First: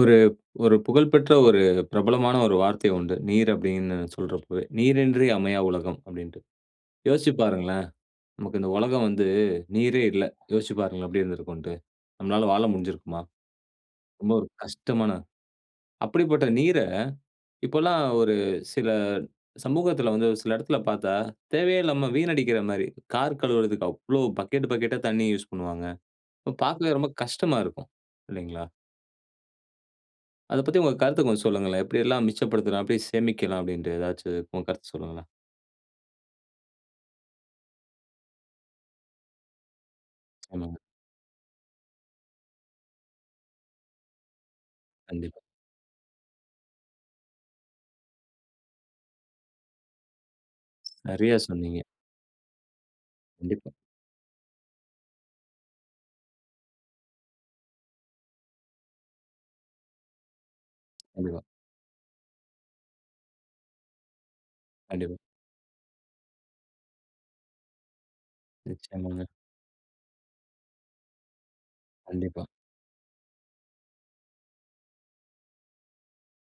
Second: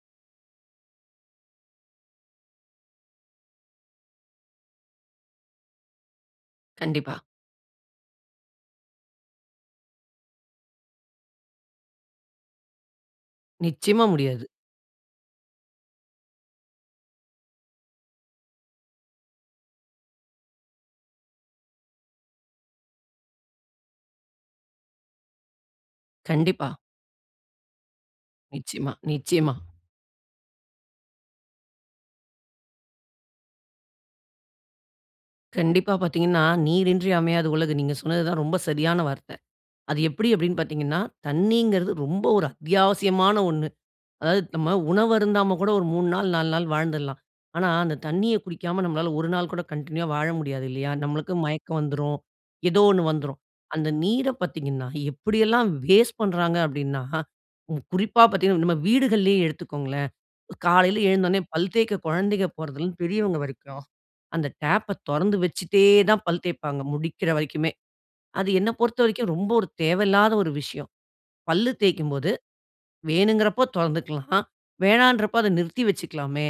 ஒரு ஒரு புகழ்பெற்ற ஒரு பிரபலமான ஒரு வார்த்தை உண்டு. நீர் அப்டினு சொல்றப்பவே, "நீரின்றி அமையா உலகம்" அப்டின்ட்டு. கண்டிப்பா. யோசிச்சு பாருங்களேன், நமக்கு இந்த உலகம் வந்து, நீரே இல்ல. யோசிச்சு பாருங்களே, எப்படி இருந்திருக்கும்ன்ட்டு. நம்மளால வாழ முடிஞ்சுருக்குமா? நிச்சயமா ரொம்ப முடியாது. ஒரு கஷ்டமான அப்படிப்பட்ட நீர, இப்பல்லா ஒரு சில சமூகத்துல வந்து, சில எடத்துல பாத்தா, தேவையே இல்லாம வீணடிக்கிற மாரி. கார் கழுவுறதுக்கு அவ்வளவு, பக்கெட் பக்கெட்டா தண்ணீய யூஸ் பண்ணுவாங்க. அப்ப கண்டிப்பா. பாக்கவே ரொம்ப கஷ்டமா இருக்கும். இல்லைங்களா? நிச்சயமா. நிச்சயமா. அத பத்தி உங்க கருத்த கொஞ்சம் சொல்லுங்களேன்? எப்படியெல்லாம் மிச்சப்படுத்தலாம்? எப்படி சேமிக்கலாம்? அப்படின்ட்டு ஏதாச்சும் உங்க கருத்த சொல்லுங்களேன்? கண்டிப்பா பாத்தீங்கன்னா, "நீரின்றி அமையாது உலகு" நீங்க சொன்னது தா ரொம்ப சரியான வார்த்த. அது எப்படி? அப்டினு ஆமாங்க. பாத்தீங்கன்னா, தண்ணீங்கறது ரொம்ப ஒரு அத்தியாவசியமான ஒண்ணு. அதாவது, நம்ம உணவு கண்டிப்பா. அருந்தாம கூட, ஒரு 3 நாள், 4 நாள் வாழ்ந்துடலாம். ஆனா, அந்த தண்ணிய குடிக்காம, நம்மளால 1 நாள் கூட கன்டின்யூவா வாழ முடியாது இல்லையா? நம்மளுக்கு நெறயா மயக்கம் சொன்னீங்க. வந்துரும். ஏதோ ஒண்ணு வந்துரும். கண்டிப்பா. அந்த நீர பாத்தீங்கன்னா, எப்படி எல்லாம் வேஸ்ட் பண்றாங்க? அப்டினா, ம் குறிப்பா பாத்தீங்கன்னா, நம்ம வீடுகள்லேயே எடுத்துக்கோங்களேன். காலையில எழுந்தோனே, கண்டிப்பா. பல் தேய்க்க குழந்தைங்க போறதுலருந்து பெரியவங்க வரைக்கும், அந்த டேப்ப கண்டிப்பா. தொறந்து வச்சுட்டேதான் பல் தேப்பாங்க, முடிக்கிற வரைக்குமே. அது என்ன நிச்சயமாங்க. பொறுத்தவரைக்கும், ரொம்ப ஒரு தேவையில்லாத ஒரு விஷயம். பல்லு தேய்க்கும்போது, கண்டிப்பா. வேணுங்கிறப்ப தொறந்துக்கலாம், வேணான்றப்ப அத நிறுத்தி வச்சுக்கிலாமே!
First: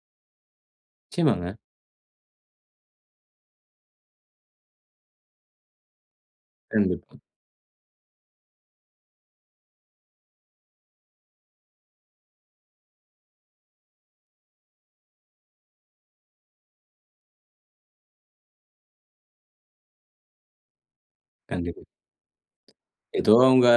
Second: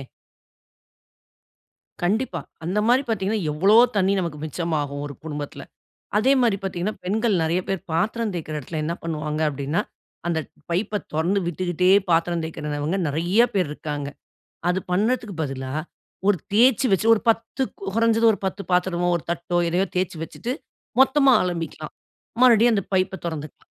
நிச்சயமாங்க. கண்டிப்பா. அந்த மாரி பார்த்தீங்கன்னா, எவ்ளோ தண்ணீ நமக்கு மிச்சமாகும் ஒரு குடும்பத்தில. அதே மாரி பார்த்தீங்கன்னா, கண்டிப்பா. பெண்கள் நெறைய பேர் பாத்திரம் தேய்க்கற இடத்தில என்ன பண்ணுவாங்க? அப்டின்னா, அந்த பைப்ப தொறந்து விட்டுக்குட்டே பாத்திரம் தேய்க்கிறவங்க நெறைய பேர் இருக்காங்க. அது பண்ணதுக்கு பதிலா, ஒரு தேய்ச்சு வச்சு ஒரு 10 கொறைஞ்சது ஒரு 10 பாத்திரமோ 1 தட்டோ எதையோ தேய்ச்சு வச்சுட்ட்டு மொத்தமா கண்டிப்பா. அலம்பிக்கலாம். மறுபடியும் அந்த பைப்ப ஏதோ அவுங்க, தொறந்துக்கலாம்.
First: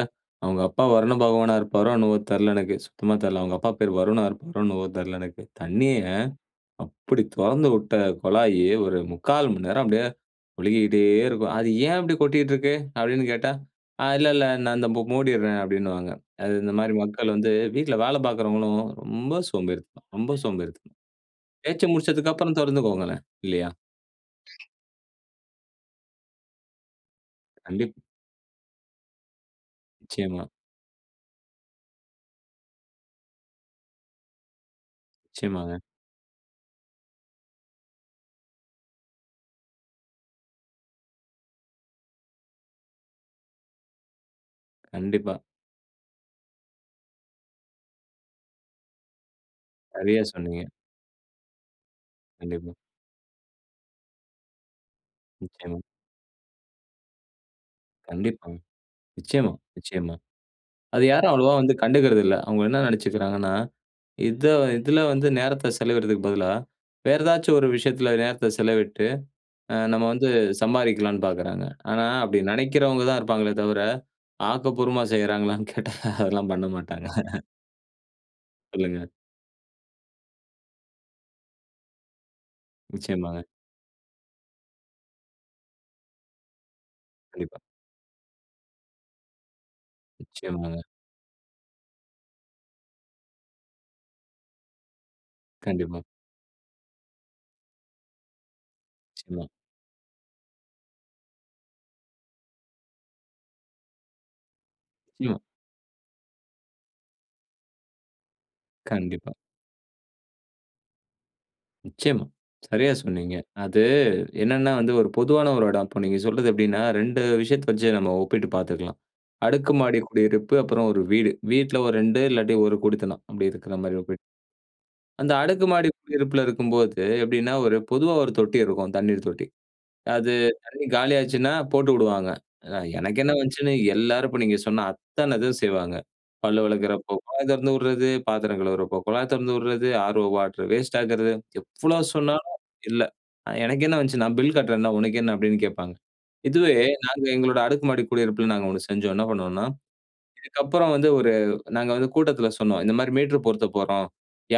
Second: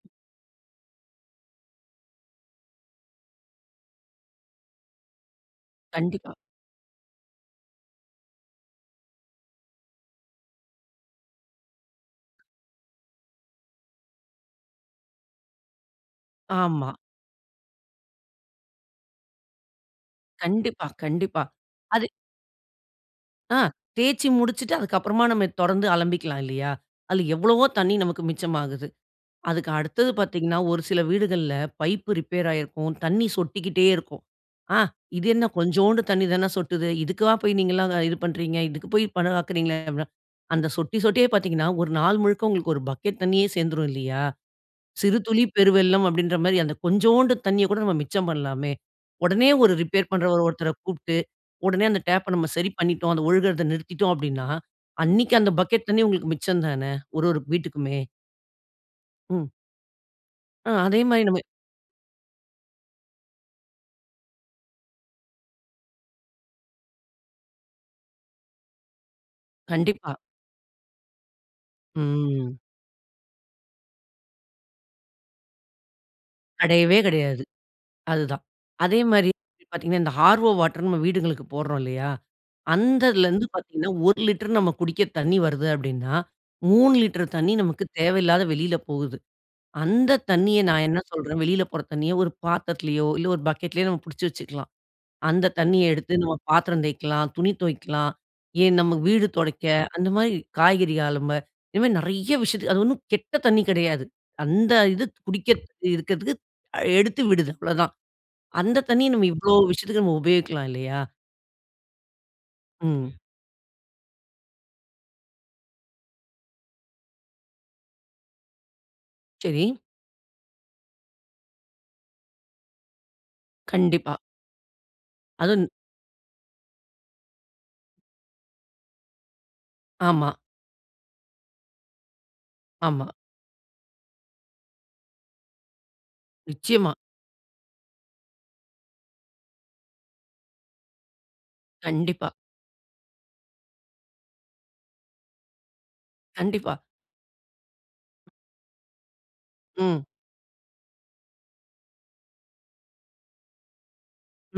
"அவுங்க அப்பா வருண பகவானா இருப்பாரோ?" என்னவோ? தெரில எனக்கு சுத்தமா தெரியல. அவங்க அப்பா பேரு "வருணா" இருக்குமோ என்னவோ தெரில எனக்கு. தண்ணிய கண்டிப்பா. அப்டி தொறந்து விட்ட கொழாயி, ஒரு 3/4 மணி நேரம் அப்டியே ஒழுகிக்கிட்டே இருக்கும். "அது ஏன் அப்டி கொட்டிட்டு இருக்கு?" அப்டின்னு கேட்டா "ஆ இல்ல, இல்ல நான் இந்த மூடிர்றேன்" அப்டின்னுவாங்க. அது இந்த மாரி ஆமா. மக்கள் வந்து வீட்ல வேல பார்க்கறவங்களும் ரொம்ப சோம்பேறிதனம், ரொம்ப கண்டிப்பா, சோம்பேறிதனம். கண்டிப்பா தேச்சு அது முடிச்சதுக்கு அப்புறம் தொறந்துக்கோங்களேன் ஆ இல்லையா? தேய்ச்சு முடிச்சுட்டு அதுக்கு அப்புறமா நம்ம தொறந்து அலம்பிக்கலாம் இல்லையா? அதில எவ்வளவோ தண்ணீ கண்டிப்பா. நமக்கு மிச்சமாகுது. அதுக்கு அடுத்தது நிச்சயமா. பார்த்தீங்கன்னா, ஒரு சில வீடுகள்ல பைப்பு ரிப்பேர் ஆயிருக்கும். தண்ணீ சொட்டிக்கிட்டே இருக்கும். "ஆ இது என்ன? நிச்சயமாங்க. கொஞ்சோண்டு தண்ணீ தானே சொட்டுது. இதுக்காலாம் போய் நீங்கல்லாம் இது பண்றீங்க? இதுக்கு போய் பணம் ஆக்குகிறீங்களே?" அப்ன அந்த சொட்டி சொட்டியே பார்த்தீங்கன்னா, ஒரு நாள் முழுக்க ஒரு பக்கெட் தண்ணீயே சேர்ந்துரும் இல்லையா? "சிறு கண்டிப்பா. துளி பெருவெள்ளம்" அப்டின்ற மாரி அந்த கொஞ்சோண்டு தண்ணீய கூட நம்ம மிச்சம் பண்ணலாமே. உடனே ஒரு ரிப்பேர் சரியா பண்றவர் சொன்னீங்க. ஒருத்தர கூப்புட்டு உடனே அந்த டேப்ப நம்ம சரி கண்டிப்பா. பண்ணிட்டோம் அத ஒழுகுறத நிறுத்திட்டோம் அப்டின்னா, அன்னைக்கு அந்த நிச்சயமா. பக்கெட் தண்ணீ உங்களுக்கு மிச்சம் தானே, ஒரு ஒரு வீட்டிக்குமே. கண்டிப்பாங்க. ம். நிச்சயமா, நிச்சயமா. ஆ அதே அத மாரி யாரும் நம்ம அவ்வளவா வந்து கண்டுக்குறதில்ல. அவங்க என்ன நெனைச்சுக்குறாங்கன்னா, "இத இதில வந்து நேரத்த செலவிடுறதுக்கு பதிலா வேற ஏதாச்சும் ஒரு விஷயத்தில நேரத்த செலவிட்டு, அ நம்ம கண்டிப்பா. வந்து சம்பாரிக்கலான்னு" பார்க்குறாங்க. ஆனா அப்டி ம். நெனைக்கிறவங்க தான் இருப்பாங்களே தவர, ஆக்கப்பூர்வமா செய்றாங்களான்னு கேட்டா அதெல்லாம் பண்ண கடையவே மாட்டாங்க. கடையாது, அதுதான். அதே சொல்லுங்க. மாரி இப்ப பார்த்தீங்கன்னா, இந்த ஹார்வோ வாட்டர் நம்ம வீடுங்களுக்கு போடுறோம் இல்லையா? நிச்சயமாங்க. அந்ததுலேருந்து பார்த்தீங்கன்னா, 1 லிட்டர் நம்ம குடிக்க தண்ணி வருது அப்டின்னா, 3 லிட்டர் தண்ணி கண்டிப்பா. நமக்கு தேவையில்லாத வெளில போகுது. அந்த தண்ணிய நிச்சயமாங்க. நான் என்ன சொல்றேன் வெளில போற தண்ணிய ஒரு பாத்திரத்திலேயோ, இல்ல ஒரு பக்கெட்லயோ நம்ம புடிச்சு வச்சுக்கலாம். அந்த தண்ணீய கண்டிப்பா. எடுத்து நம்ம பாத்திரம் தேய்க்கலாம், துணி தொவைக்கலாம், ஏன்? நமக்கு வீடு நிச்சியமா. தொடைக்க, அந்த மாரி காய்கறி அலும்ப இது மாதிரி நெறைய விஷயத்துக்கு அது ஒண்ணும் கெட்ட தண்ணீ கெடையாது. அந்த இது நிச்சியமா. குடிக்க இருக்கதுக்கு எடுத்து விடுது அவ்ளோ தான். அந்த தண்ணீய நம்ம கண்டிப்பா. இவ்ளோ விஷயத்துக்கு உபயோகிக்கலாம் இல்லையா? நிச்சயமா, சரியா ம். சொன்னீங்க. அது என்னன்னா வந்து ஒரு பொதுவான ஒரு எடம். இப்ப நீங்க சொல்றது எப்படினா, 2 விஷயத்த வச்சு நம்ம ஒப்பிட்டு பார்த்துக்கலாம். செரி. அடுக்கு மாடி குடியிருப்பு அப்புறம் ஒரு வீடு. வீட்ல ஒரு 2 இல்லாட்டி ஒரு குடித்தனம் அப்டி இருக்கிற மாரி கண்டிப்பா. ஒப்பிட். அந்த அடுக்கு அதுவும். மாடி குடியிருப்பில இருக்கும்போது எப்படின்னா, ஒரு பொதுவா ஒரு தொட்டி இருக்கும் தண்ணீர் தொட்டி. அது ஆமா. தண்ணி காலியாச்சுனா போட்டு விடுவாங்க. ஆமா. எனக்கு என்ன வந்துச்சுன்னு எல்லாரு இப்ப நீங்க சொன்ன அத்தன இது செய்வாங்க. பல் நிச்சயமா. வெளக்கிறப்ப குழாய் தெறந்து விட்றது, பாத்திரம் கழுவுறப்ப குழாய் தெறந்து விடறது, ஆர்வோ வாட்டர் வேஸ்ட் ஆக்குறது. எவ்ளோ கண்டிப்பா. சொன்னாலும் இல்ல அ "எனக்கு என்ன வந்துச்சு நான் பில் கட்டுறேன்ல, உனக்கு என்ன?" அப்படின்னு கேப்பாங்க. இதுவே கண்டிப்பா. நாங்க எங்களோட அடுக்குமாடி குடியிருப்பில நாங்க ஒன்னு செஞ்சோம். என்ன பண்ணுவோம்னா? ம். இதுக்கு அப்புற வந்து ஒரு நாங்க வந்து கூட்டத்தில சொன்னோம், "இந்த மாரி மீட்டர் பொருத்தப் போறோம்.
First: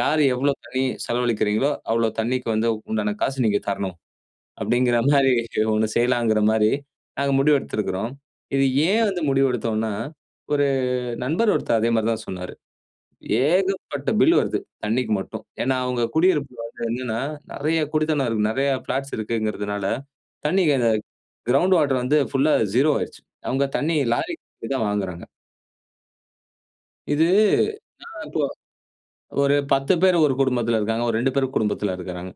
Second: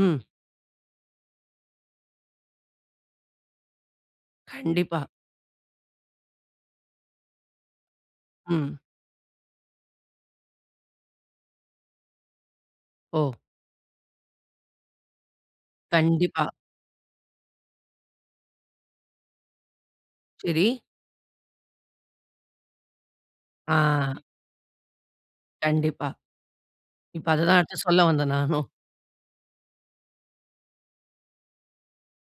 யார் எவ்வளோ தண்ணீ செலவழிக்கிறீங்களோ, அவ்வளோ தண்ணிக்கு வந்து உண்டான காசு நீங்க தரணும்." அப்படிங்கிற கண்டிப்பா. மாரி ஒன்னு செய்யலாங்கிற மாரிம் நாங்க முடிவெடுத்திருக்கிறோம். இது ம். ஏன் வந்து முடிவு எடுத்தோம்னா? ஒரு நண்பர் ஒருத்தர் அதே மாரி தா சொன்னாரு. ஓ! "ஏகப்பட்ட பில் வருது தண்ணிக்கு மட்டும்." ஏனா, அவங்க கண்டிப்பா. குடியிருப்பில வந்து என்னன்னா, நெறைய குடித்தனம் இருக்குது, நெறைய ஃபிளாட்ஸ் இருக்குங்கிறனால செரி. தண்ணீய, கிரவுண்ட் வாட்டர் வந்து புல்லா ஸீரோ ஆயிருச்சு. அவங்க ஆ. தண்ணீர் லாரில தா வாங்குறாங்க. கண்டிப்பா. இது இப்ப அதுதான் அடுத்து சொல்ல வந்தேன் இப்போ நானும். ஒரு 10 பேர் ஒரு குடும்பத்தில இருக்காங்க. ஒரு 2 பேர் குடும்பத்தில இருக்காங்க.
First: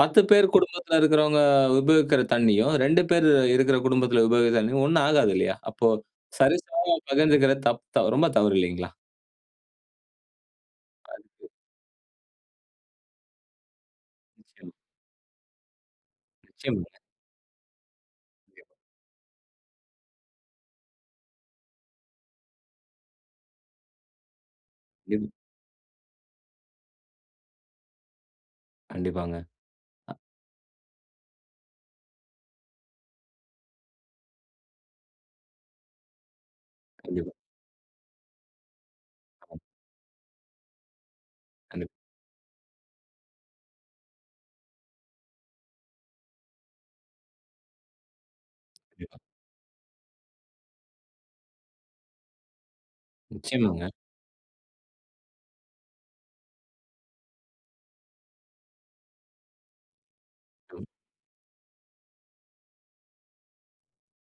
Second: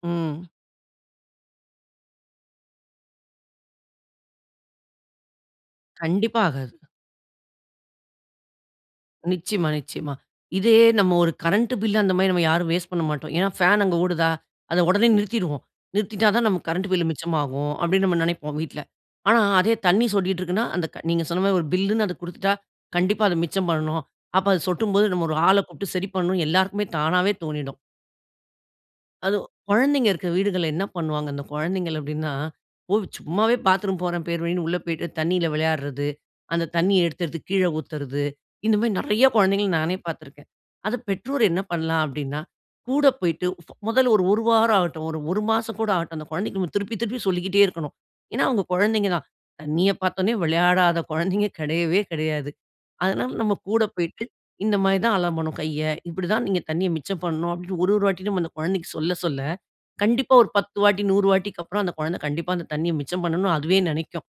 10 ம். பேர் குடும்பத்தில இருக்கிறவங்க உபயோகிக்கிற தண்ணீயும், 2 பேர் இருக்கிற குடும்பத்தில உபயோகிக்க தண்ணியும் ஒண்ணா ஆகாது இல்லையா? அப்போ கண்டிப்பா, ஆகாது. சரிசமமா பகிர்ந்துக்குறது தப் ரொம்ப தவறு இல்லைங்களா? நிச்சயமா நிச்சயமா. இதே நம்ம ஒரு [unintelligible] கரண்ட் பில் அந்த மாதிரி நாம் யாரும் வேஸ்ட் பண்ண மாட்டோம். ஏன்னா ஃபேன் அங்கே ஓடுதா? நிச்சயமா. அத உடனே நிறுத்திருவோம். "நிறுத்திட்டா தான் நமக்கு கரண்ட் நிச்சயமாங்க. பில் மிச்சமாகும்." அப்படின்னு நம்ம நினைப்போம் வீட்டில. ஆனா அதே தண்ணீர் சொட்டிகிட்டு இருக்குன்னா அந்த க நீங்க சொன்ன மாதிரி ஒரு பில்ன்னு அதை கொடுத்துட்டா கண்டிப்பா அத மிச்சம் பண்ணணும். அப்ப அது சொட்டும்போது நம்ம ம். ஒரு ஆள கூப்ட்டு சரி பண்ணனும் எல்லாருக்குமே தானாவே தோனிடும். கண்டிப்பாங்க. அது குழந்தைங்க அ இருக்கிற வீடுகள்ல என்ன பண்ணுவாங்க? அந்த குழந்தைகள் அப்படின்னா, ஓ சும்மாவே பாத்ரூம் போறேன் பேர்வழின்னு உள்ள போய்ட்டு தண்ணீல விளையாடுறது, அந்த தண்ணீய கண்டிப்பா. எடுத்தெடுத்து கீழ ஊத்துறது இந்த மாதிரி நிறைய குழந்தைகள்ல நானே பார்த்து இருக்கேன். அத பெற்றோர் என்ன கண்டிப்பா. பண்ணலாம்? அப்படின்னா கூட போய்ட்டு ஃபோ முதல்ல ஒரு 1 வாரம் ஆகட்டும், ஒரு 1 மாசம் கூட ஆகட்டும் அந்த குழந்தைகளுக்கு திருப்பி திருப்பி சொல்லிக்கிட்டே இருக்கணும். ஏன்னா அவங்க குழந்தைங்க கண்டிப்பா. தான். தண்ணிய பார்த்த உடனே விளையாடாத குழந்தைங்க கிடையவே கிடையாது. அதனால நம்ம கூட நிச்சயமாங்க. போயிட்டு இந்த மாதிரி தான் அலம்பணும் கைய. இப்படிதான் நீங்க தண்ணிய மிச்சம் பண்ணணும் அப்படின்னு ஒரு ஒரு வாட்டியும் நம்ம அந்த குழந்தைக்கு சொல்ல சொல்ல கண்டிப்பா ஒரு 10 ம். வாட்டி 100 வாட்டிக்கு அப்புறம் அந்த குழந்தை கண்டிப்பா அந்த தண்ணிய மிச்சம் பண்ணணும் அதுவே நினைக்கும்.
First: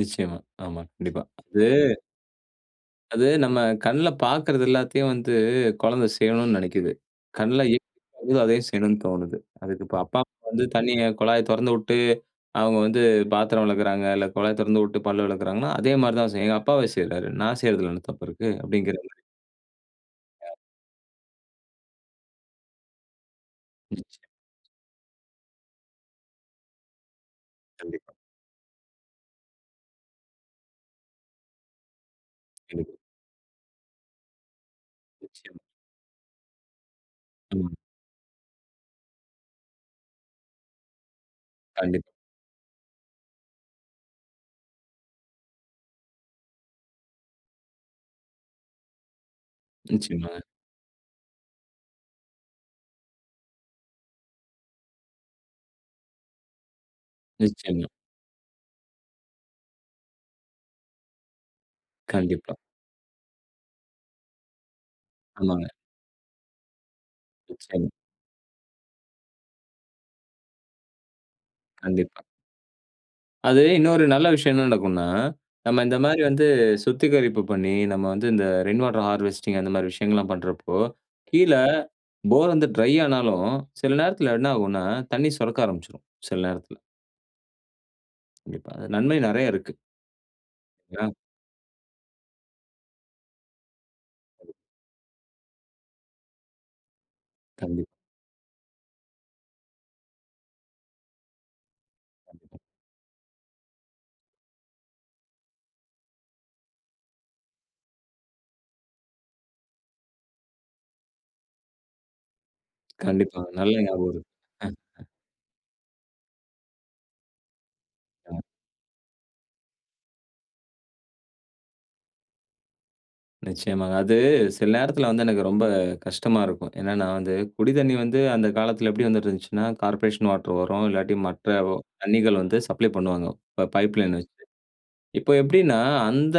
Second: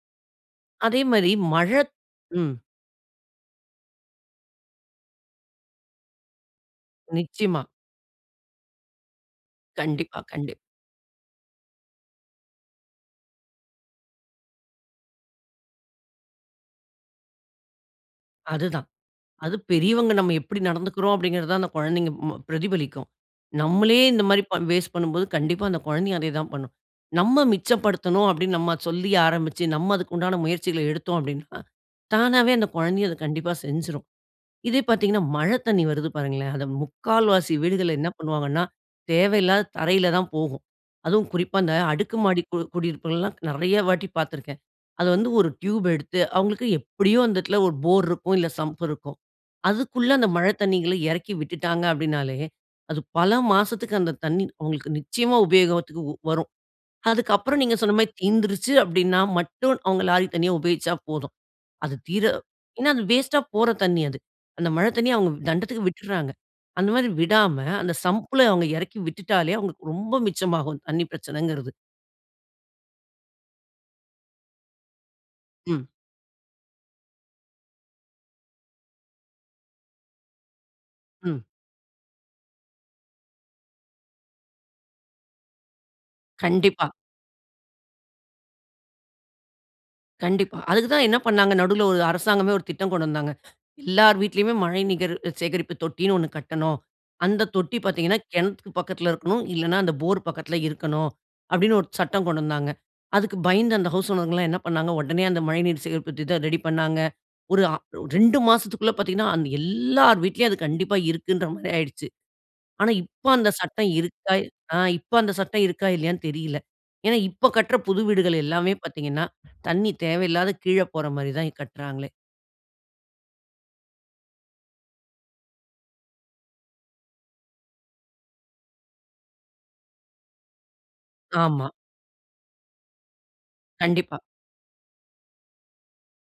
நிச்சயமா, ஆமா. அதே கண்டிப்பா, மாரி அது மழத் ம். அது நம்ம கண்ல பார்க்கிறது எல்லாத்தையும் வந்து கொழந்த செய்யணும்னு நெனைக்குது. கண்ல நிச்சயமா. அதுவும் அதயே செய்யணும்னு தோணுது. அதுக்கு இப்ப அப்பா, கண்டிப்பா, அம்மா கண்டிப் வந்து தண்ணிய குழாய தொறந்து விட்டு அவங்க வந்து பாத்திரம் வெளக்கிறாங்க இல்ல கொழாய தெறந்து விட்டு பல் வெளக்கிறாங்கன்னா, அதே மாரி தா செய்யு. ஏ அப்பாவே செய்றாரு. நா செய்றதில என்ன தப்பு இருக்கு? அதுதான். அப்படிங்கிற மாரி. அது பெரியவங்க நம்ம ஆ. எப்படி நடந்துக்குறோம்? அப்படிங்கிறது தாந் அந்த குழந்தைங்க ம பிரதிபலிக்கும். நம்லே இந்த நிச்சயமா. மாரி பண் வேஸ்ட் பண்ணும்போது கண்டிப்பா அந்த குழந்தையும் அதே தான் பண்ணும். நம்ம கண்டிப்பா. மிச்சப்படுத்தனும் அப்படினு நம்ம சொல்லி ஆரம்பிச்சு நம்ம அதுக்குண்டான முயற்சிகள எடுத்தோம் அப்படினா, தானாவே அந்த கண்டிப்பா. குழந்தையும் அத கண்டிப்பா செஞ்சுரும். இதே பாத்தீங்கனா மழ நிச்சயமா. தண்ணி வருது பாருங்களேன், அது முக்கால்வாசி ம். வீடுகள்ள என்ன பண்ணுவாங்கனா தேவையில்லாத தரையில தான் போகும். அதுவும் குறிப்பா இந்த கண்டிப்பா. அடுக்கு மாடி கு குடியிருப்புகள் எல்லா நெறைய வாட்டி பார்த்துருக்கேன். அது வந்து ஒரு டியூப் எடுத்து அவங்களுக்கு எப்படியும் அந்த இடத்தில ஒரு போர் இருக்கும் இல்ல சம்ப் இருக்கும். அதுக்குள்ள அந்த நிச்சயமா. மழ தண்ணீகள எறக்கி விட்டுட்டாங்க அப்படினாலே, அது பல மாசத்துக்கு அந்த தண்ணி அவங்களுக்கு நிச்சயமா உபயோகத்திக்கு வரும். அதுக்கு அப்புறம் நீங்க நிச்சயமா. சொன்ன மாரி தீந்துருச்சு அப்படினா மட்டும் அவங்க லாரி தண்ணி உபயோகிச்சா போதும். அது தீர கண்டிப்பா. ஏனா அது வேஸ்ட்டா போற தண்ணி அது. அந்த மழ தண்ணி அவங்க ஆமாங்க. தண்டத்துக்கு விட்டுட்டுறாங்க. அந்த மாரி விடாம, நிச்சயமா. அந்த சம்ப்ள அவங்க எறக்கி விட்டுட்டாலே அவங்களுக்கு ரொம்ப மிச்சமாகும் தண்ணி பிரச்சனங்கிறது. கண்டிப்பா. அது இன்னொரு நல்ல விஷயம் என்ன நடக்குன்னா, நம்ம ம். இந்த மாதிரி வந்து சுத்திகரிப்பு பண்ணி நம்ம வந்து இந்த ரெயின் வாட்டர் ஹார்வெஸ்டிங் அந்த மாரி விஷயங்கல்லாம் பண்றப்போ ம். கீழ போர் வந்து ட்ரை ஆனாலும் சில நேரத்தில என்ன ஆகுன்னா தண்ணீர் சுரக்க ஆரம்பிச்சுடும். சில நேரத்துல கண்டிப்பா. [unintelligible] நன்மை நிறைய இருக்கு. கண்டிப்பா. அதுக்கு [unintelligible] தான் ஆ. என்ன பண்னாங்க நடுவுல ஒரு அரசாங்கமே ஒரு திட்டம் கொண்டு வந்தாங்க. எல்லார் வீட்லயுமே மழைநீர் சேகரிப்பு தொட்டின்னு 1 கட்டணும். அந்த தொட்டி கண்டிப். பார்த்தீங்கண்ணா, கிணத்துக்கு பக்கத்துல இருக்கணும் இல்லைன்னா, அந்த போர் பக்கத்தில் இருக்கணும். அப்படின்னு ஒரு சட்டம் கொண்டு வந்தாங்க. அதுக்கு பயந்து அந்த ஹவுஸ் ஓனர்ங்க எல்லாம் என்ன பண்ணாங்க, உடனே அந்த மழைநீர் சேகரிப்பு திட்டம் ரெடி பண்ணாங்க. ஒரு 2 மாசத்துக்குள்ள பார்த்தீங்கன்னா எல்லார் வீட்டிலும் அது கண்டிப்பா இருக்குன்ற மாதிரி ஆயிடுச்சு. ஆனா, இப்போ கண்டிப்பா அந்த நல்ல சட்டம் ஞாபகம் இருக்கு. இருக்கா, ஆ இப்போ அந்த சட்டம் இருக்கா இல்லையான்னு தெரியல. ஏன்னா இப்போ கட்ற புது வீடுகள் [unintelligible] எல்லாமே பார்த்தீங்கன்னா தண்ணீ தேவையில்லாத கீழே போற மாரி தான் கட்றாங்களே! நிச்சயமாங்க. அது சில நேரத்துல வந்து எனக்கு ரொம்ப நேரம் கஷ்டமா இருக்கும். என்னன்னா வந்து குடி தண்ணீ வந்து அந்த காலத்துல எப்படி வந்துட்டு இருந்துச்சுன்னா கார்ப்பரேஷன் வாட்டர் வரும். இல்லாட்டி மற்ற ஆமா. தண்ணீர்கள் வந்து சப்ளை பண்ணுவாங்க பைப்லைன் கண்டிப்பா. வச்சு. இப்போ எப்படின்னா அந்த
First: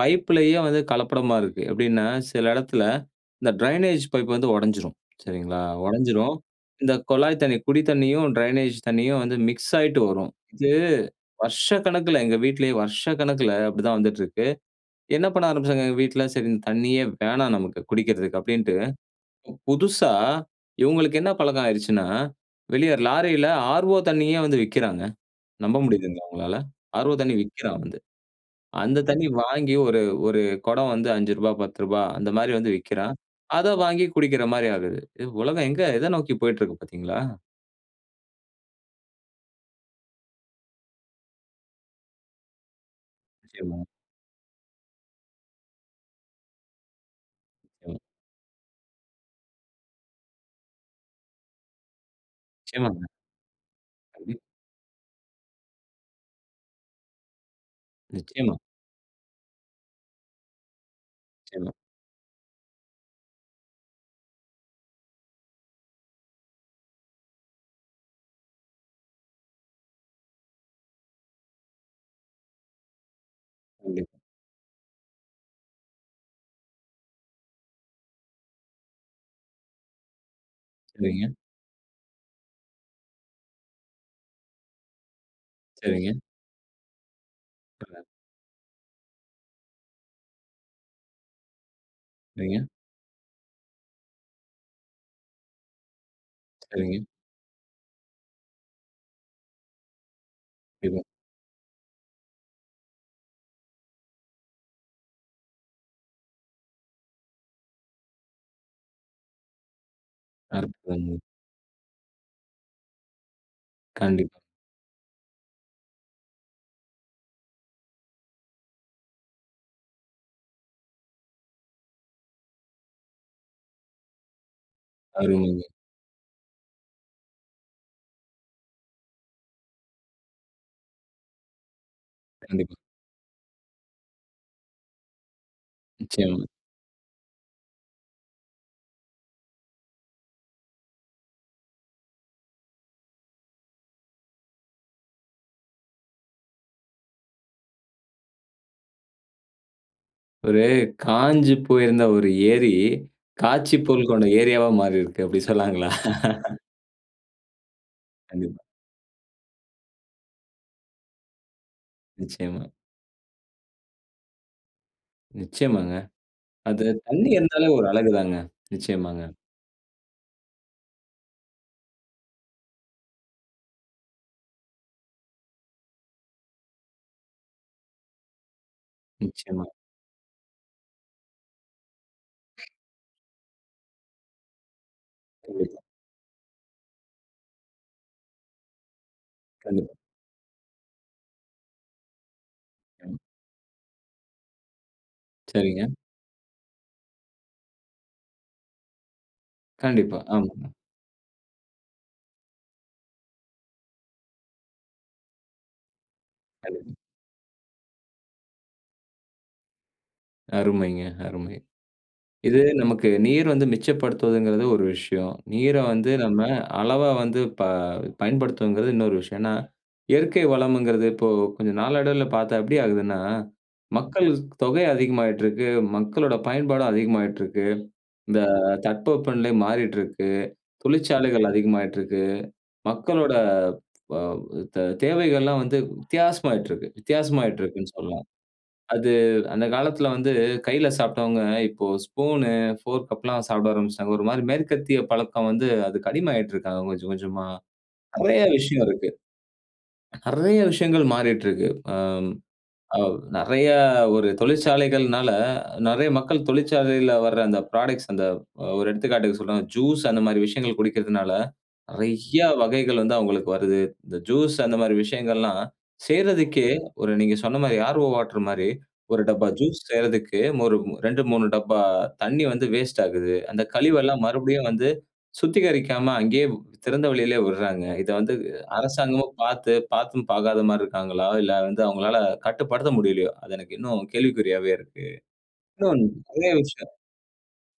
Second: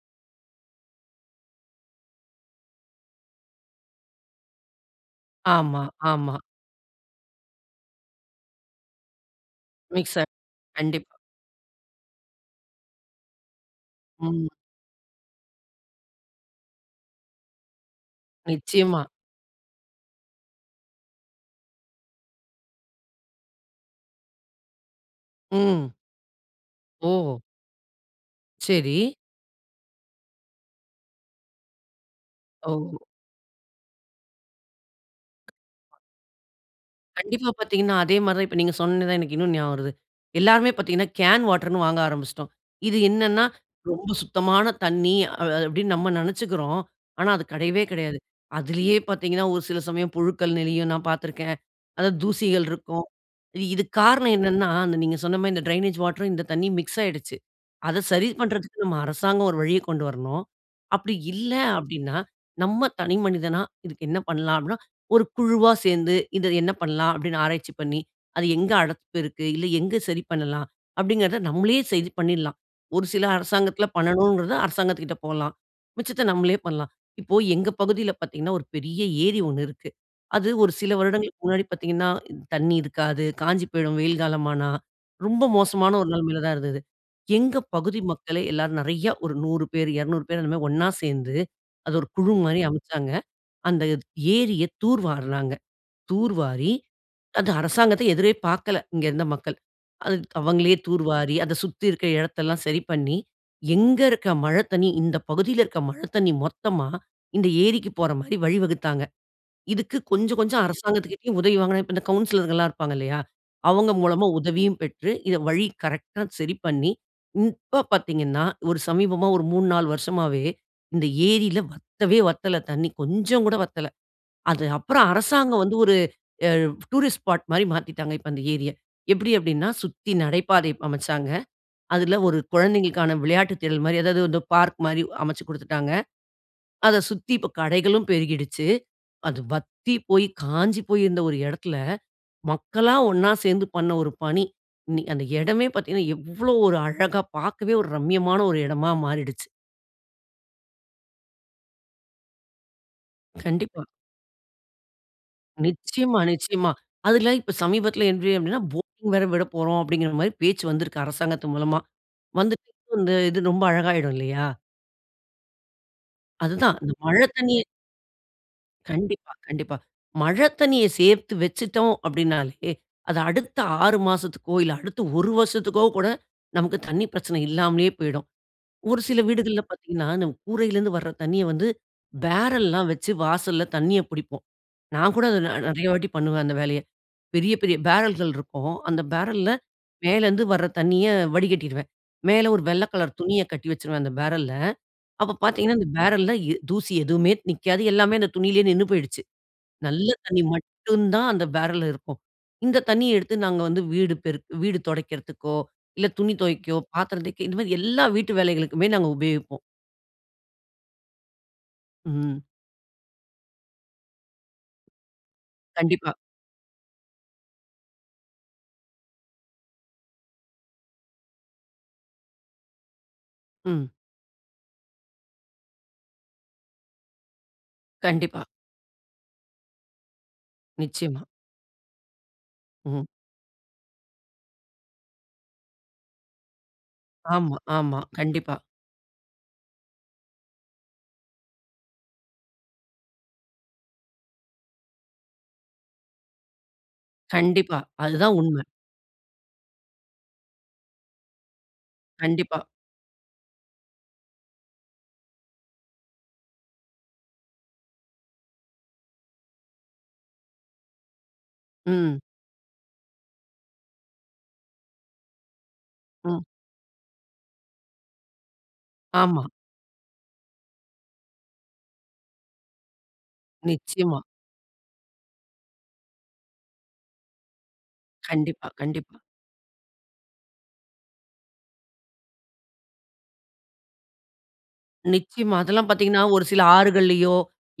பைப்புலேயே வந்து கலப்படமா இருக்கு எப்படின்னா சில இடத்துல இந்த ட்ரெயினேஜ் பைப் வந்து உடைஞ்சிடும் சரிங்களா, ஆமா உடைஞ்சிடும் ஆமா. இந்த குழாய் தண்ணி குடி தண்ணியும் ட்ரெயினேஜ் தண்ணியும் வந்து மிக்ஸ் ஆயிட்டு மிக்ஸர் வரும் இது, கண்டிப்பா. வருஷக்கணக்கில எங்க வீட்டிலேயே வருஷக்கணக்கில அப்படிதான் வந்துட்டு இருக்கு. ம். என்ன பண்ண ஆரம்பிச்சாங்க எங்க வீட்ல சரி இந்த தண்ணியே வேணாம் நமக்கு குடிக்கிறதுக்கு அப்படின்ட்டு நிச்சயமா. புதுசா இவங்களுக்கு என்ன பழக்கம் ஆயிடுச்சுன்னா வெளியே லாரியில ஆர்ஓ தண்ணியே வந்து விக்கிறாங்க. நம்ப ம்ஹ்ம். முடியுதா உங்களால. ஆர்ஓ ஓஹ். தண்ணீயே விக்கிறான். சரி. அந்த தண்ணீ வாங்கி ஒரு ஒரு கொடம் வந்து 5 ரூபா 10 ரூபா அந்த மாதிரி வந்து ஓ. விக்கிறான். அதை வாங்கி குடிக்கிற மாதிரி ஆகிறது. உலகம் எங்க எத நோக்கி போய்க்கிட்டு இருக்கு பார்த்தீங்களா? கண்டிப்பா பார்த்தீங்கன்னா அதே மாதிரி தான் இப்போ நீங்க சொன்னோன்னா தான் எனக்கு இன்னொன்னும் ஞாபகம் வருது. எல்லோருமே பார்த்திங்கன்னா கேன் வாட்டர்னு வாங்க ஆரம்பிச்சுட்டோம். இது என்னென்னா நிச்சயமா. ரொம்ப சுத்தமான தண்ணி அ அப்படின்னு நம்ம நினைச்சுக்கிறோம். ஆனா அது கிடையவே ம். கிடையாது. அதுலேயே பார்த்தீங்கன்னா ஒரு சில சமயம் புழுக்கள் நெளியும், நான் பார்த்திருக்கேன். அதாவது தூசிகள் நிச்சயமாங்க. இருக்கும். இதுக்கு காரணம் கண்டிப். என்னன்னா நீங்க சொன்ன மாதிரி இந்த ட்ரெயினேஜ் வாட்டர் இந்த தண்ணீர் மிக்ஸ் ஆயிடுச்சு. அதை சரி நிச்சயமா. பண்றதுக்கு நம்ம அரசாங்கம் ஒரு வழியைக் கொண்டு வரணும். அப்படி இல்ல நிச்சயமா. அப்படின்னா நம்ம தனிமனிதனா இதுக்கு என்ன பண்ணலாம் அப்படின்னா, ஒரு குழுவா சேர்ந்து இத என்ன பண்ணலாம். அப்படின்னு ஆராய்ச்சி பண்ணி அது எங்க அடப்பு இருக்கு இல்ல எங்கே சரி பண்ணலாம் அப்படிங்கிறத நம்மளே சரி பண்ணில்லாம் ஒரு சில அரசாங்கத்தில் கண்டிப். பண்ணணுங்கிறத அரசாங்கத்துகிட்டே போகலாம் மிச்சத்தை நம்மளே பண்ணலாம். இப்போ எங்க பகுதியில் பார்த்திங்கன்னா, ஒரு பெரிய ஏரி 1 இருக்கு, அது ஒரு சில சரிங்க. வருடங்களுக்கு முன்னாடி பார்த்திங்கன்னா தண்ணி இருக்காது, காஞ்சு போயிடும் வெயில் காலமானா, ரொம்ப மோசமான ஒரு சரிங்க. நிலைமையில் தான் இருந்தது எங்கள் பகுதி [unintelligible] மக்களே எல்லாரும் நிறையா ஒரு 100 பேர், 200 பேர் அந்த மாதிரி ஒன்னா சேர்ந்து அது ஒரு குழு மாதிரி சரிங்க. அமைச்சாங்க. அந்த ஏரியை தூர் வாரினாங்க. தூர் வாரி, சரிங்க. அந்த அரசாங்கத்தை எதிரே பார்க்கல, இங்கு இருந்த மக்கள் அவங்களே [unintelligible] தூர்வாரி, அதை சுத்தி இருக்கிற இடத்தை எல்லாம் சரி பண்ணி, எங்கு இருக்கிற மழை தண்ணீ இந்த பகுதியில இருக்கிற மழை தண்ணீ மொத்தமா இந்த ஏரிக்கு போற மாதிரி வழிவகுத்தாங்க. இதுக்கு கொஞ்சம் அ கொஞ்சம் [unintelligible] அரசாங்கத்திட்ட உதவி வாங்கினது இந்த கவுன்சிலர்ங்க எல்லாம் இருப்பாங்க இல்லையா, அவங்க மூலமா கண்டிப்பா. உதவியும் பெற்று வழி கரெக்ட்டா சரி பண்ணி, இப்ப பார்த்தீங்கன்னா ஒரு சமீபமா ஒரு 3 4 வருஷமவே இந்த ஏரியில வத்தவே வத்தல தண்ணீ கொஞ்சம் கூட வத்தல. அது அப்புறம் அரசாங்கம் அருமைங்க. வந்து ஒரு டூரிஸ்ட் ஸ்பாட் மாதிரி மாத்தீட்டாங்க. இப்போது அந்த ஏரிய. எப்படி அப்படின்னா சுத்தி நடைபாதை அமைச்சாங்க. அதுல ஒரு கண்டிப்பா. குழந்தைங்களுக்கான விளையாட்டு திடல் மாதிரி அதாவது பார்க் மாதிரி அமைச்சு குடுத்துட்டாங்க. நிச்சயமா. அதை சுத்தி இப்பொ கடைகளும் பெருகிடுச்சு. அது வத்தி போய் காஞ்சி போய் இருந்த ஒரு இடத்தில மக்களா ஒன்னா சேர்ந்து பண்ண ஒரு பணி, இன்னி அந்த இடமே பார்த்தீங்கன்னா எவ்வளவு ஒரு அழகா பார்க்கவே ஒரு ரம்மியமான ஒரு இடமா மாறிடுச்சு. ஒரு காய்ஞ்சு போயிருந்த ஒரு ஏரி, காட்சி கண்டிப்பா. போல் கொண்ட ஏரியாவா மாறிருக்கு. அப்டி சொல்லலாங்களா? நிச்சயமா, நிச்சயமா. அதுல இப்போ சமீபத்துல என்ட்றீ கண்டிப்பா. அப்டின்னா, போட்டிங் வேற விடப்போறோம். அப்டின்கிற மாரி பேச்சு வந்து அரசாங்கத்தின் மூலமா. நிச்சயமா. வந்துட்டு இது ரொம்ப அழகாயுடும் இல்லயா? நிச்சயமாங்க. அதுதான் அது இந்த மழை தண்ணீ தண்ணீர் இருந்தாலே, ஒரு அழகு தாங்க. நிச்சயமாங்க. கண்டிப்பா, கண்டிப்பா. மழை தண்ணீய சேர்த்து வச்சிட்டோம் அப்டின்னாலே, அது அடுத்த 6 மாசத்துக்கோ, இல்ல அடுத்த 1 வருசத்துக்கோ, கூட நமக்கு தண்ணீ பிரச்சனை இல்லாமலே போய்டும். ஒரு சில வீடுகள்ல நிச்சயமா. பார்த்திங்கன்னா, அந்த கூரையிலருந்து வர்ற தண்ணிய வந்து, பேரல்லாம் வச்சு வாசல்ல தண்ணிய புடிப்போம். நான் கூட அத நெ [unintelligible] நெறைய வாட்டி பண்ணுவேன் அந்த வேலைய. பெரிய பெரிய பேரல்கள் இருக்கும். அந்த பேரல்ல கண்டிப்பா. மேலேருந்து வர்ற தண்ணிய வடிகட்டிருவேன். மேலே ஒரு வெள்ள கலர் துணிய கட்டி வச்சுருவேன் அந்த பேரல்ல. அப்போ பார்த்திங்கன்னா, சரிங்க. அந்த பேரல்ல எ தூசி எதுவுமே நிக்காது. எல்லாமே அந்த துணியிலயே நின்னு போயிடுச்சு. நல்ல கண்டிப்பா, தண்ணி ஆமாங்க. மட்டும் தான் அந்த பேரல்ல இருக்கும். இந்த தண்ணிய எடுத்து, நாங்க வந்து வீடு பெருக் வீடு தொடைக்கிறதுக்கோ, இல்ல துணி தொவைக்கோ, கண்டிப்பா. பாத்திரம் தேய்க்க இந்த மாரி, எல்லா வீட்டு வேலைகளுக்குமே நாங்க உபயோகிப்போம். அருமைங்க அருமை. ம். இது, நமக்கு நீர் வந்து மிச்சப்படுத்துவதுங்கிறது ஒரு விஷயம். நீரை வந்து கண்டிப்பா. நம்ம அளவா வந்து ப பயன்படுத்துவதுங்கிறது இன்னொரு விஷயம். ஏன்னா, இயற்கை வளம்ங்கிறது, இப்போ, கொஞ்சம் நாளடைவில பார்த்தா எப்படி ஆகுதுன்னா, ம். மக்கள் ஸ் தொகை அதிகமாயிட்டுருக்கு, மக்களோட பயன்பாடும் அதிகமாகிட்டுருக்கு. இந்த கண்டிப்பா. தட்பவெப்பநிலை மாறிட்டுருக்கு. நிச்சயமா. தொழிற்சாலைகள் அதிகமாயிட்டுருக்கு. ம். மக்களோட, வ தெ தேவைகள்லாம் வந்து வித்தியாசமாயிட்டுருக்கு, ஆமா, வித்தியாசமாயிட்டுருக்குன்னு ஆமா. சொல்லலாம். கண்டிப்பா. அது, அந்த காலத்தில வந்து கையில சாப்பிட்டவங்க, இப்போ ஸ்பூன், ஃபோர்க் அப்பிட்லாம் சாப்பிட ஆரம்பிச்சுட்டாங்க. ஒரு மாரி மேற்கத்திய பழக்கம் வந்து, அதுக்கு அடிமையாயிட்டு இருக்காங்க கொஞ்சம் கொஞ்சமா. கண்டிப்பா. அதுதான் நெறைய உண்மை. விஷயம் இருக்கு, நெறைய விஷயங்கள் மாறிட்டுருக்கு. ஆ, கண்டிப்பா. ஆ நெறைய ஒரு தொழிற்சாலைகள்னால, நெறைய மக்கள் தொழிற்சாலையில வர்ற அந்த ப்ராடக்ட்ஸ் அந்த, அ ஒரு எடுத்துக்காட்டுக்கு சொல்றேங்க, ஜூஸ் அந்த மாதிரி விஷயங்கள் குடிக்கிறதனால, ம். நெறைய வகைகள் வந்து, அவங்களுக்கு வருது, இந்த ஜூஸ் அந்த மாதிரி விஷயங்கள் எல்லாம் ம். செய்றதுக்கே, ஒரு நீங்க சொன்ன மாரி ஆர் ஓ வாட்டர் மாரி, 1 ஆமா. டப்பா ஜூஸ் செய்யிறதுக்கு, ஒரு 2, 3 டப்பா தண்ணி வந்து வேஸ்ட் ஆகுது, அந்த நிச்சயமா. கழிவெல்லாம், மறுபடியும் வந்து, சுத்திகரிக்காம, அங்கேயே, திறந்தவெளியிலே விடுறாங்க. இத வந்து கண்டிப்பா, கண்டிப்பா. அரசாங்கமும் பார்த்து, பார்த்தும், பார்க்காத மாதிரி இருக்காங்களா? இல்ல வந்து, அவங்களால கட்டுப்படுத்த முடியலையோ? அது எனக்கு இன்னும் கேள்விக்குறியாவே இருக்கு. நிச்சயமா, அதெல்லாம் இன்னும் பார்த்தீங்கனா, ஒரு நெறைய சில விஷயம் ஆறுகள்லயோ,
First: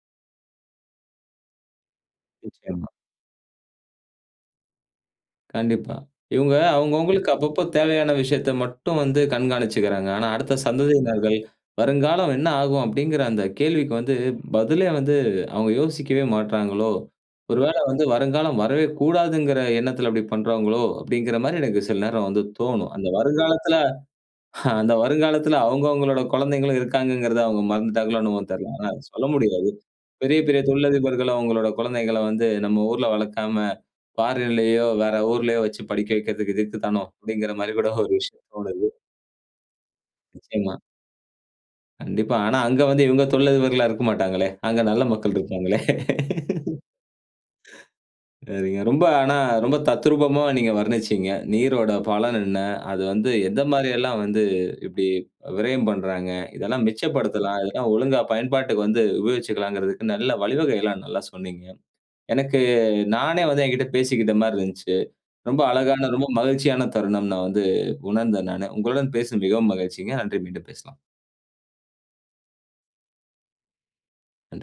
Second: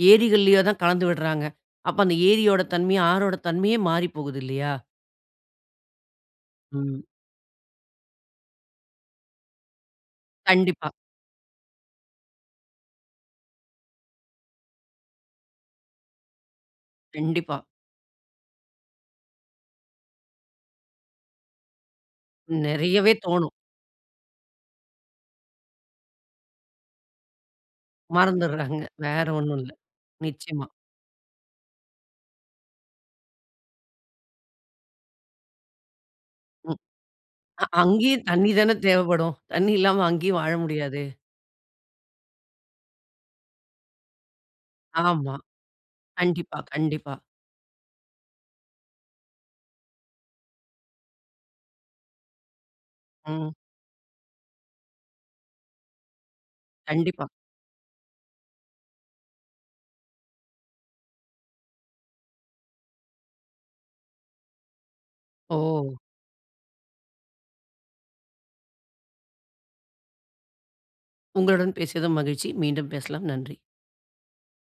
ஏரிகள்லயோ தான் கலந்து விடுறாங்க, அப்போ அந்த ஏரியோட நிச்சயமா. தன்மை, ஆறோட தன்மையே மாறிப்போகுது இல்லையா? கண்டிப்பா. இவுங்க ம். அவங்கவங்களுக்கு அப்பப்போ தேவையான விஷயத்த மட்டும் வந்து கண்காணிச்சிக்கிறாங்க. ஆனா, அடுத்த கண்டிப்பா. சந்ததியினர்கள், வருங்காலம் என்ன ஆகும்? அப்படிங்கிற அந்த கேள்விக்கு வந்து பதிலே வந்து, அவங்க யோசிக்கவே மாட்டிறாங்களோ? கண்டிப்பா. ஒருவேள வந்து வருங்காலம் வரவே கூடாதுங்கிற எண்ணத்தில அப்படி பண்றாங்களோ? அப்படிங்கிற மாரி எனக்கு சில நேர வந்து தோணும். அந்த நெறையவே தோணும். வருங்காலத்தில அந்த வருங்காலத்தில அவங்கவங்களோட கொழந்தைகளும் இருக்காங்ககிறத அவங்க மறந்துட்டாங்களோ! என்னமோனு தெரியல. மறந்துட்றாங்க ஆனா அத வேற சொல்ல ஒண்ணும் முடியாது. இல்ல, பெரிய பெரிய நிச்சயமா. தொழிலதிபர்களும் அவங்களுடைய குழந்தைகள வந்து நம்ம ஊர்ல வளக்காம, பாரின்லயோ, வேற ஊர்லயோ வச்சு படிக்க வெக்கிறது இதுக்கு ம். தானோ, அப்படிங்கிற அ மாரி கூட ஒரு அங்கயும் விஷயம் தண்ணீ தான தோணுது. தேவைப்படும்? தண்ணி இல்லாம அங்கயும் வாழ நிச்சயமா. முடியாதே! கண்டிப்பா. ஆனா அங்க வந்து இவங்க தொழில் அதிபர்களா இருக்க மாட்டாங்களே. அங்க நல்ல மக்கள் ஆமா இருப்பாங்களே. கண்டிப்பா கண்டிப்பா. நீங்க ரொம்ப ஆனா ரொம்ப தத்ரூபமா நீங்க வர்ணிச்சீங்க. நீரோட பலன் என்ன? அது வந்து ம். எந்த மாரி எல்லாம் வந்து இப்படி விரயம் பண்றாங்க? இதெல்லா கண்டிப்பா. மிச்சப்படுத்தலாம். இதெல்லா ஒழுங்கா பயன்பாட்டுக்கு வந்து உபயோகிச்சுகலாங்கிறதுக்கு நல்லா வழிவகைகள்லாம் நல்லா சொன்னீங்க. எனக்கு நானே வந்து எங்கிட்ட பேசிக்கிட்ட மாரி இருந்துச்சு. ரொம்ப ஓ! அழகான, ரொம்ப மகிழ்ச்சியான தருணம் நா வந்து உணர்ந்தேன் நானு. உங்களுடன் பேசுன மிகவும் மகிழ்ச்சிங்க. நன்றி மீண்டும் பேசலாம். உங்களுடன் பேசியதும் மகிழ்ச்சி. மீண்டும் பேசலாம். நன்றி! நன்றி!